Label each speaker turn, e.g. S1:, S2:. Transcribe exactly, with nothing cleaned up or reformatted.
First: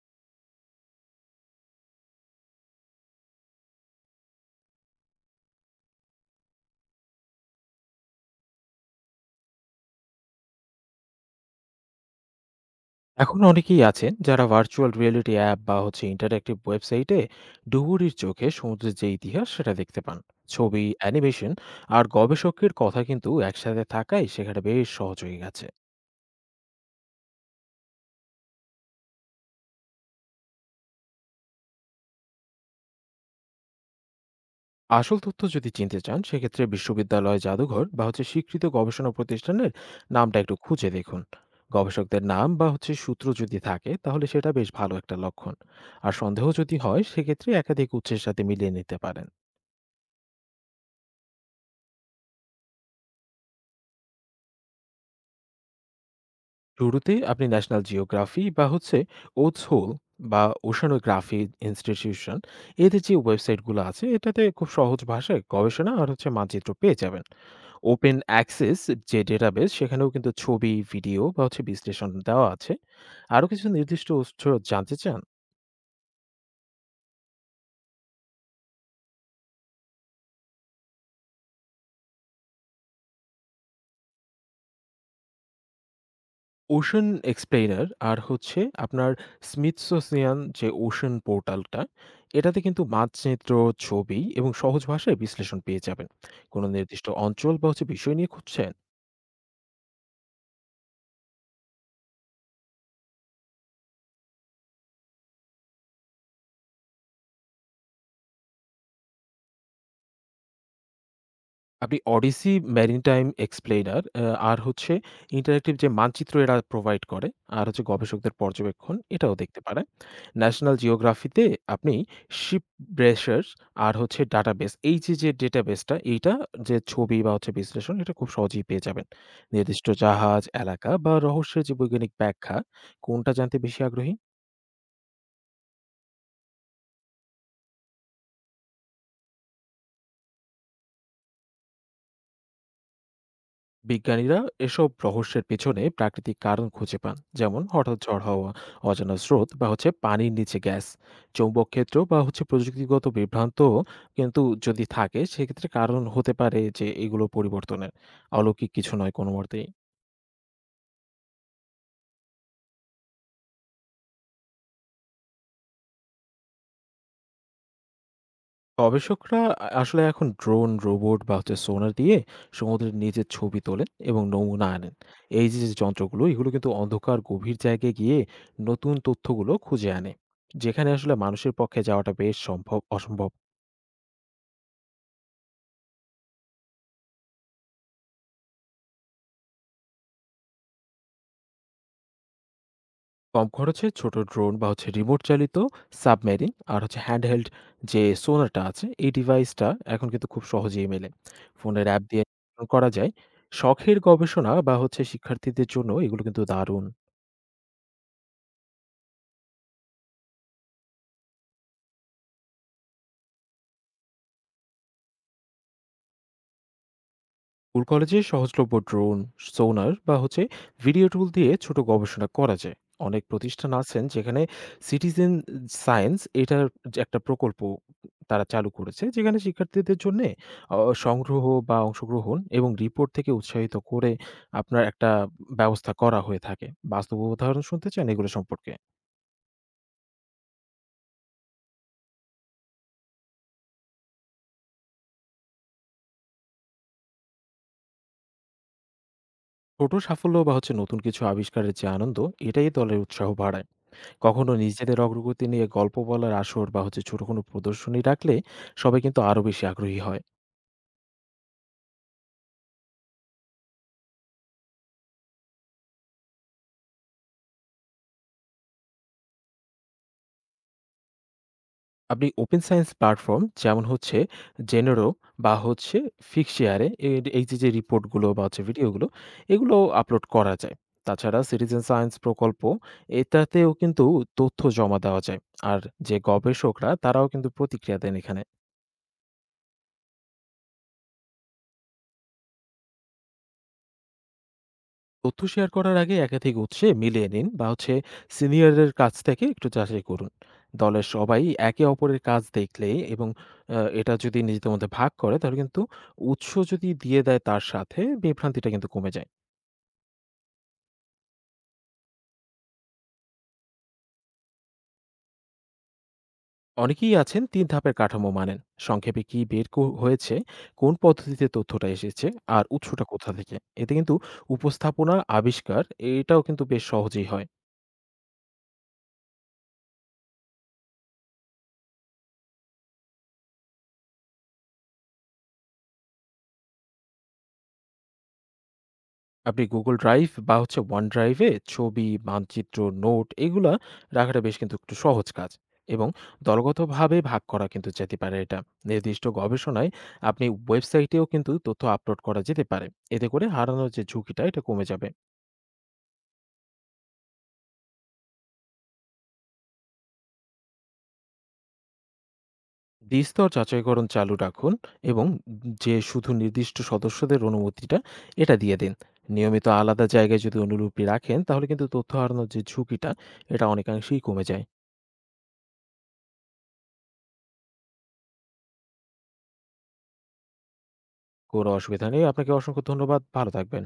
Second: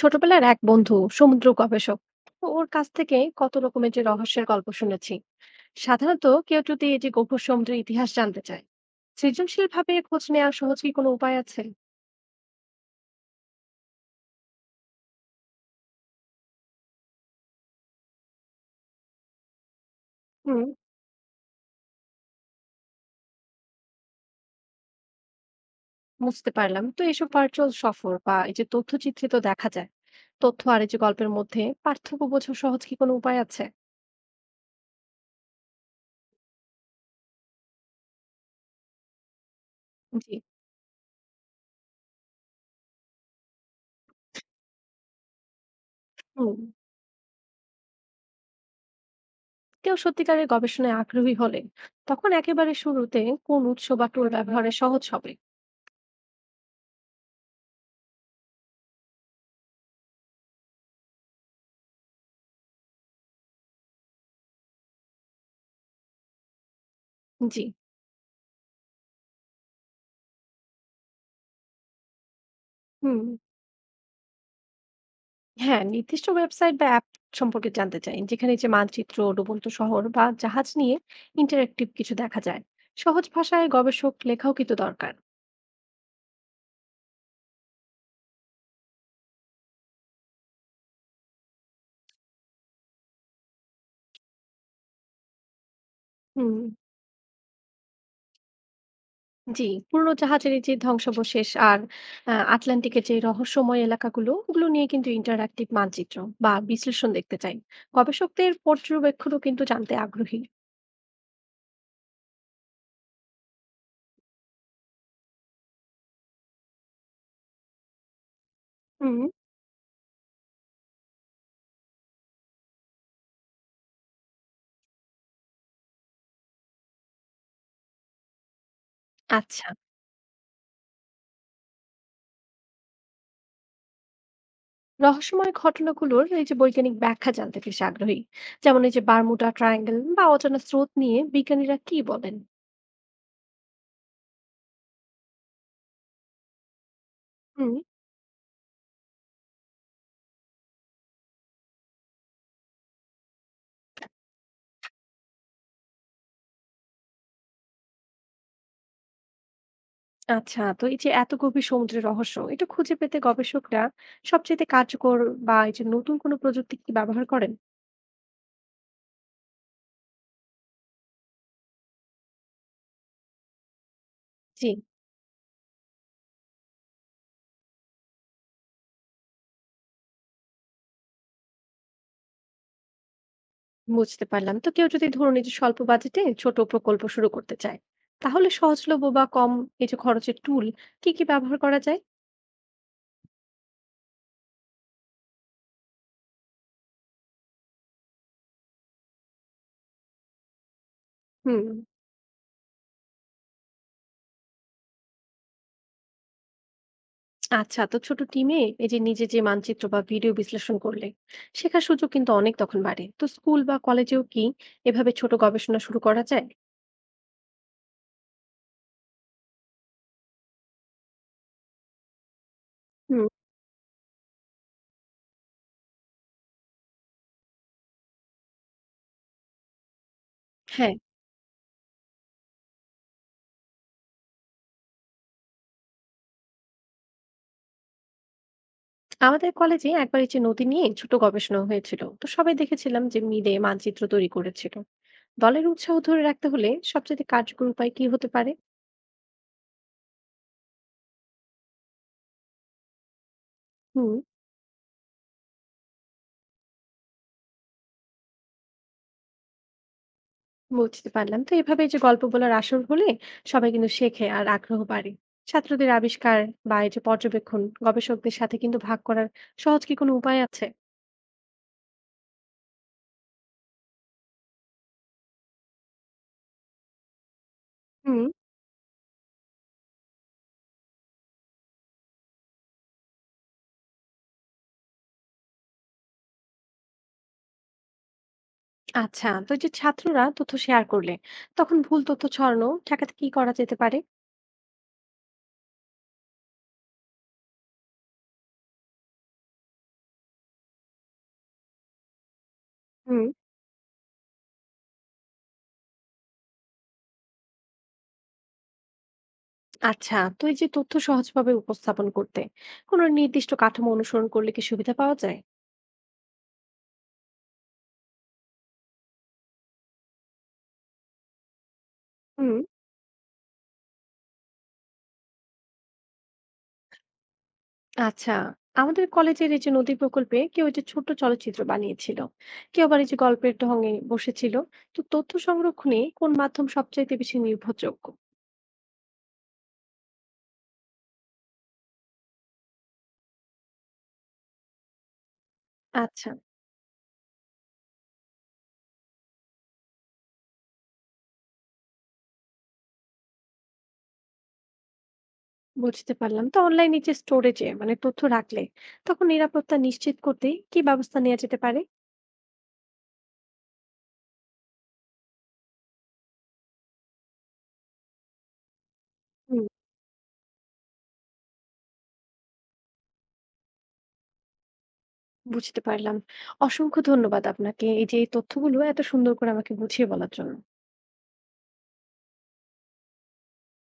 S1: ছোটবেলার এক বন্ধু সমুদ্র গবেষক। তো ওর কাছ থেকে কত রকমের যে রহস্যের গল্প শুনেছি। সাধারণত কেউ যদি এই যে গভীর সমুদ্রের ইতিহাস জানতে চায়, সৃজনশীল ভাবে খোঁজ নেওয়ার সহজ কি কোনো উপায় আছে?
S2: এখন অনেকেই আছেন যারা ভার্চুয়াল রিয়েলিটি অ্যাপ বা হচ্ছে ইন্টারঅ্যাক্টিভ ওয়েবসাইটে ডুবুরির চোখে সমুদ্রের যে ইতিহাস সেটা দেখতে পান।
S1: হুম।
S2: ছবি, অ্যানিমেশন আর গবেষকের কথা কিন্তু একসাথে থাকায় সেখানে বেশ সহজ হয়ে গেছে।
S1: বুঝতে পারলাম। তো এসব ভার্চুয়াল সফর বা এই যে তথ্যচিত্রে তো দেখা যায়, তথ্য আর এই যে গল্পের মধ্যে পার্থক্য বোঝা সহজ কি কোনো উপায় আছে?
S2: আসল তথ্য যদি চিনতে চান, সেক্ষেত্রে বিশ্ববিদ্যালয়, জাদুঘর বা হচ্ছে স্বীকৃত গবেষণা প্রতিষ্ঠানের
S1: জি।
S2: নামটা একটু খুঁজে দেখুন। গবেষকদের নাম বা হচ্ছে সূত্র যদি থাকে, তাহলে সেটা বেশ ভালো একটা লক্ষণ। আর সন্দেহ
S1: হুম।
S2: যদি হয়, সেক্ষেত্রে একাধিক উৎসের সাথে মিলিয়ে নিতে পারেন।
S1: কেউ সত্যিকারের গবেষণায় আগ্রহী হলে তখন একেবারে শুরুতে কোন উৎস বা টুল ব্যবহারে সহজ হবে?
S2: শুরুতে আপনি ন্যাশনাল জিওগ্রাফি বা হচ্ছে ওটস হোল বা ওশানোগ্রাফি ইনস্টিটিউশন, এদের যে ওয়েবসাইটগুলো আছে এটাতে খুব সহজ ভাষায় গবেষণা আর হচ্ছে মানচিত্র পেয়ে যাবেন।
S1: জি।
S2: ওপেন অ্যাক্সেস যে ডেটাবেস, সেখানেও কিন্তু ছবি, ভিডিও বা হচ্ছে বিশ্লেষণ দেওয়া আছে।
S1: হুম।
S2: আরও কিছু নির্দিষ্ট উৎস জানতে চান?
S1: হ্যাঁ, নির্দিষ্ট ওয়েবসাইট বা অ্যাপ সম্পর্কে জানতে চাই, যেখানে এই যে মানচিত্র, ডুবন্ত শহর বা জাহাজ নিয়ে ইন্টারেক্টিভ কিছু দেখা যায়। সহজ ভাষায় গবেষক লেখাও কিন্তু দরকার।
S2: 'Ocean Explainer' আর হচ্ছে আপনার স্মিথসোনিয়ান যে 'ওশেন পোর্টাল'টা, এটাতে কিন্তু মানচিত্র, ছবি এবং সহজ ভাষায় বিশ্লেষণ পেয়ে যাবেন।
S1: হুম,
S2: কোনো নির্দিষ্ট অঞ্চল বা হচ্ছে বিষয় নিয়ে খুঁজছেন?
S1: জি। পুরনো জাহাজের এই যে ধ্বংসাবশেষ আর আ আটলান্টিকের যে রহস্যময় এলাকাগুলো, ওগুলো নিয়ে কিন্তু ইন্টারেক্টিভ মানচিত্র বা বিশ্লেষণ দেখতে চাই। গবেষকদের পর্যবেক্ষণও কিন্তু জানতে আগ্রহী।
S2: আপনি Odyssey Maritime Explainer অ্যা আর হচ্ছে ইন্টারেক্টিভ যে মানচিত্র এরা প্রোভাইড করে, আর হচ্ছে গবেষকদের পর্যবেক্ষণ
S1: হুম,
S2: এটাও দেখতে পারেন। ন্যাশনাল জিওগ্রাফিতে আপনি শিপ ব্রেশার্স আর হচ্ছে ডাটাবেস এই যে, যে ডেটাবেসটা এইটা, যে ছবি বা হচ্ছে বিশ্লেষণ এটা খুব সহজেই পেয়ে যাবেন।
S1: আচ্ছা।
S2: নির্দিষ্ট জাহাজ, এলাকা বা রহস্যের যে বৈজ্ঞানিক ব্যাখ্যা কোনটা জানতে বেশি আগ্রহী?
S1: রহস্যময় ঘটনাগুলোর এই যে বৈজ্ঞানিক ব্যাখ্যা জানতে বেশ আগ্রহী, যেমন এই যে বারমুডা ট্রায়াঙ্গেল বা অজানা স্রোত নিয়ে বিজ্ঞানীরা কি বলেন?
S2: বিজ্ঞানীরা এসব রহস্যের পেছনে প্রাকৃতিক কারণ খুঁজে পান, যেমন
S1: হুম।
S2: হঠাৎ ঝড় হওয়া, অজানা স্রোত বা হচ্ছে পানির নিচে গ্যাস, চৌম্বক ক্ষেত্র বা হচ্ছে প্রযুক্তিগত বিভ্রান্ত কিন্তু যদি থাকে সেক্ষেত্রে কারণ হতে পারে যে এগুলো পরিবর্তনের। অলৌকিক কিছু নয় কোনো মতেই।
S1: আচ্ছা, তো এই যে এত গভীর সমুদ্রের রহস্য এটা খুঁজে পেতে গবেষকরা সবচেয়ে কার্যকর বা এই যে নতুন কোনো প্রযুক্তি কি ব্যবহার করেন?
S2: গবেষকরা আ- আসলে এখন ড্রোন, রোবট বা হচ্ছে সোনার দিয়ে সমুদ্রের নিচের ছবি তোলেন এবং নমুনা
S1: জি।
S2: আনেন। এই যে যে যন্ত্রগুলো, এগুলো কিন্তু অন্ধকার গভীর জায়গায় গিয়ে নতুন তথ্যগুলো খুঁজে আনে, যেখানে আসলে মানুষের পক্ষে যাওয়াটা বেশ সম্ভব অসম্ভব।
S1: বুঝতে পারলাম। তো কেউ যদি ধরুন এই যে স্বল্প বাজেটে ছোট প্রকল্প শুরু করতে চায়, তাহলে সহজলভ্য বা কম এই যে খরচের টুল কি কি ব্যবহার করা যায়?
S2: কম খরচে ছোট ড্রোন বা হচ্ছে রিমোট চালিত সাবমেরিন আর হচ্ছে হ্যান্ডহেল্ড যে সোনারটা আছে, এই ডিভাইসটা এখন কিন্তু খুব সহজেই মেলে।
S1: হুম।
S2: ফোনের অ্যাপ দিয়ে করা যায়। শখের গবেষণা বা হচ্ছে শিক্ষার্থীদের জন্য এগুলো কিন্তু দারুণ।
S1: আচ্ছা, তো ছোট টিমে এই যে নিজে যে মানচিত্র বা ভিডিও বিশ্লেষণ করলে শেখার সুযোগ কিন্তু অনেক তখন বাড়ে। তো স্কুল বা কলেজেও কি এভাবে ছোট গবেষণা শুরু করা যায়?
S2: স্কুল কলেজে সহজলভ্য ড্রোন, সোনার বা হচ্ছে ভিডিও টুল দিয়ে ছোট গবেষণা করা যায়। অনেক
S1: হুম।
S2: প্রতিষ্ঠান আছেন যেখানে সিটিজেন সায়েন্স এটার যে একটা প্রকল্প তারা চালু করেছে, যেখানে শিক্ষার্থীদের জন্য
S1: হ্যাঁ,
S2: সংগ্রহ বা অংশগ্রহণ এবং রিপোর্ট থেকে উৎসাহিত করে আপনার একটা ব্যবস্থা করা হয়ে থাকে। বাস্তব উদাহরণ শুনতে চান এগুলো সম্পর্কে?
S1: আমাদের কলেজে একবার এই যে নদী নিয়ে ছোট গবেষণা হয়েছিল, তো সবাই দেখেছিলাম যে মিলে মানচিত্র তৈরি করেছিল। দলের উৎসাহ ধরে রাখতে হলে সবচেয়ে কার্যকর উপায় কি হতে পারে?
S2: ছোট সাফল্য বা হচ্ছে নতুন কিছু আবিষ্কারের যে আনন্দ, এটাই দলের উৎসাহ বাড়ায়।
S1: হুম।
S2: কখনো নিজেদের অগ্রগতি নিয়ে গল্প বলার আসর বা হচ্ছে ছোট কোনো প্রদর্শনী রাখলে সবাই কিন্তু আরো বেশি আগ্রহী হয়।
S1: বুঝতে পারলাম। তো এভাবে এই যে গল্প বলার আসর হলে সবাই কিন্তু শেখে আর আগ্রহ বাড়ে। ছাত্রদের আবিষ্কার বা এই যে পর্যবেক্ষণ গবেষকদের সাথে কিন্তু ভাগ করার সহজ কি কোনো উপায় আছে?
S2: আপনি ওপেন সায়েন্স প্ল্যাটফর্ম যেমন হচ্ছে জেনেরো বা হচ্ছে ফিক্সিয়ারে, এই যে যে
S1: হুম।
S2: রিপোর্টগুলো বা হচ্ছে ভিডিওগুলো, এগুলো আপলোড করা যায়। তাছাড়া সিটিজেন সায়েন্স প্রকল্প, এটাতেও কিন্তু তথ্য জমা দেওয়া যায়। আর যে গবেষকরা, তারাও কিন্তু প্রতিক্রিয়া দেন এখানে।
S1: আচ্ছা, তো এই যে ছাত্ররা তথ্য শেয়ার করলে তখন ভুল তথ্য ছড়ানো ঠেকাতে কি করা যেতে পারে?
S2: তথ্য শেয়ার করার আগে একাধিক উৎসে মিলিয়ে নিন বা হচ্ছে সিনিয়রের কাছ থেকে একটু যাচাই করুন। দলের সবাই একে অপরের কাজ দেখলে
S1: হুম।
S2: এবং আহ, এটা যদি নিজেদের মধ্যে ভাগ করে, তাহলে কিন্তু উৎস যদি দিয়ে দেয় তার সাথে বিভ্রান্তিটা কিন্তু কমে যায়।
S1: আচ্ছা, তো এই যে তথ্য সহজভাবে উপস্থাপন করতে কোনো নির্দিষ্ট কাঠামো অনুসরণ করলে কি সুবিধা পাওয়া যায়?
S2: অনেকেই আছেন তিন ধাপের কাঠামো মানেন। সংক্ষেপে কি বের কো- হয়েছে, কোন পদ্ধতিতে তথ্যটা এসেছে
S1: হুম।
S2: আর উৎসটা কোথা থেকে। এতে কিন্তু উপস্থাপনা, আবিষ্কার, এটাও কিন্তু বেশ সহজেই হয়।
S1: আচ্ছা, আমাদের কলেজের এই যে নদী প্রকল্পে কেউ এই যে ছোট চলচ্চিত্র বানিয়েছিল, কেউ আবার এই যে গল্পের ঢঙে বসেছিল। তো তথ্য সংরক্ষণে কোন মাধ্যম সবচাইতে বেশি নির্ভরযোগ্য?
S2: আপনি Google Drive বা হচ্ছে OneDrive এ ছবি, মানচিত্র, নোট এগুলা রাখাটা বেশ কিন্তু একটু সহজ কাজ, এবং
S1: আচ্ছা,
S2: দলগতভাবে ভাগ করা কিন্তু যেতে পারে এটা। নির্দিষ্ট গবেষণায় আপনি ওয়েবসাইটেও কিন্তু তথ্য আপলোড করা যেতে পারে। এতে করে হারানোর যে ঝুঁকিটা এটা কমে যাবে।
S1: বুঝতে পারলাম। তো অনলাইন যে স্টোরেজে মানে তথ্য রাখলে তখন নিরাপত্তা নিশ্চিত করতে কি ব্যবস্থা নেওয়া যেতে পারে?
S2: দ্বি-স্তর যাচাইকরণ চালু রাখুন এবং যে শুধু নির্দিষ্ট সদস্যদের অনুমতিটা এটা দিয়ে দিন।
S1: হুম।
S2: নিয়মিত আলাদা জায়গায় যদি অনুলিপি রাখেন, তাহলে কিন্তু তথ্য হারানোর যে ঝুঁকিটা এটা অনেকাংশেই কমে যায়।
S1: বুঝতে পারলাম। অসংখ্য ধন্যবাদ আপনাকে এই যে এই তথ্যগুলো এত সুন্দর করে আমাকে বুঝিয়ে বলার জন্য।
S2: কোনো অসুবিধা নেই। আপনাকে অসংখ্য ধন্যবাদ। ভালো থাকবেন।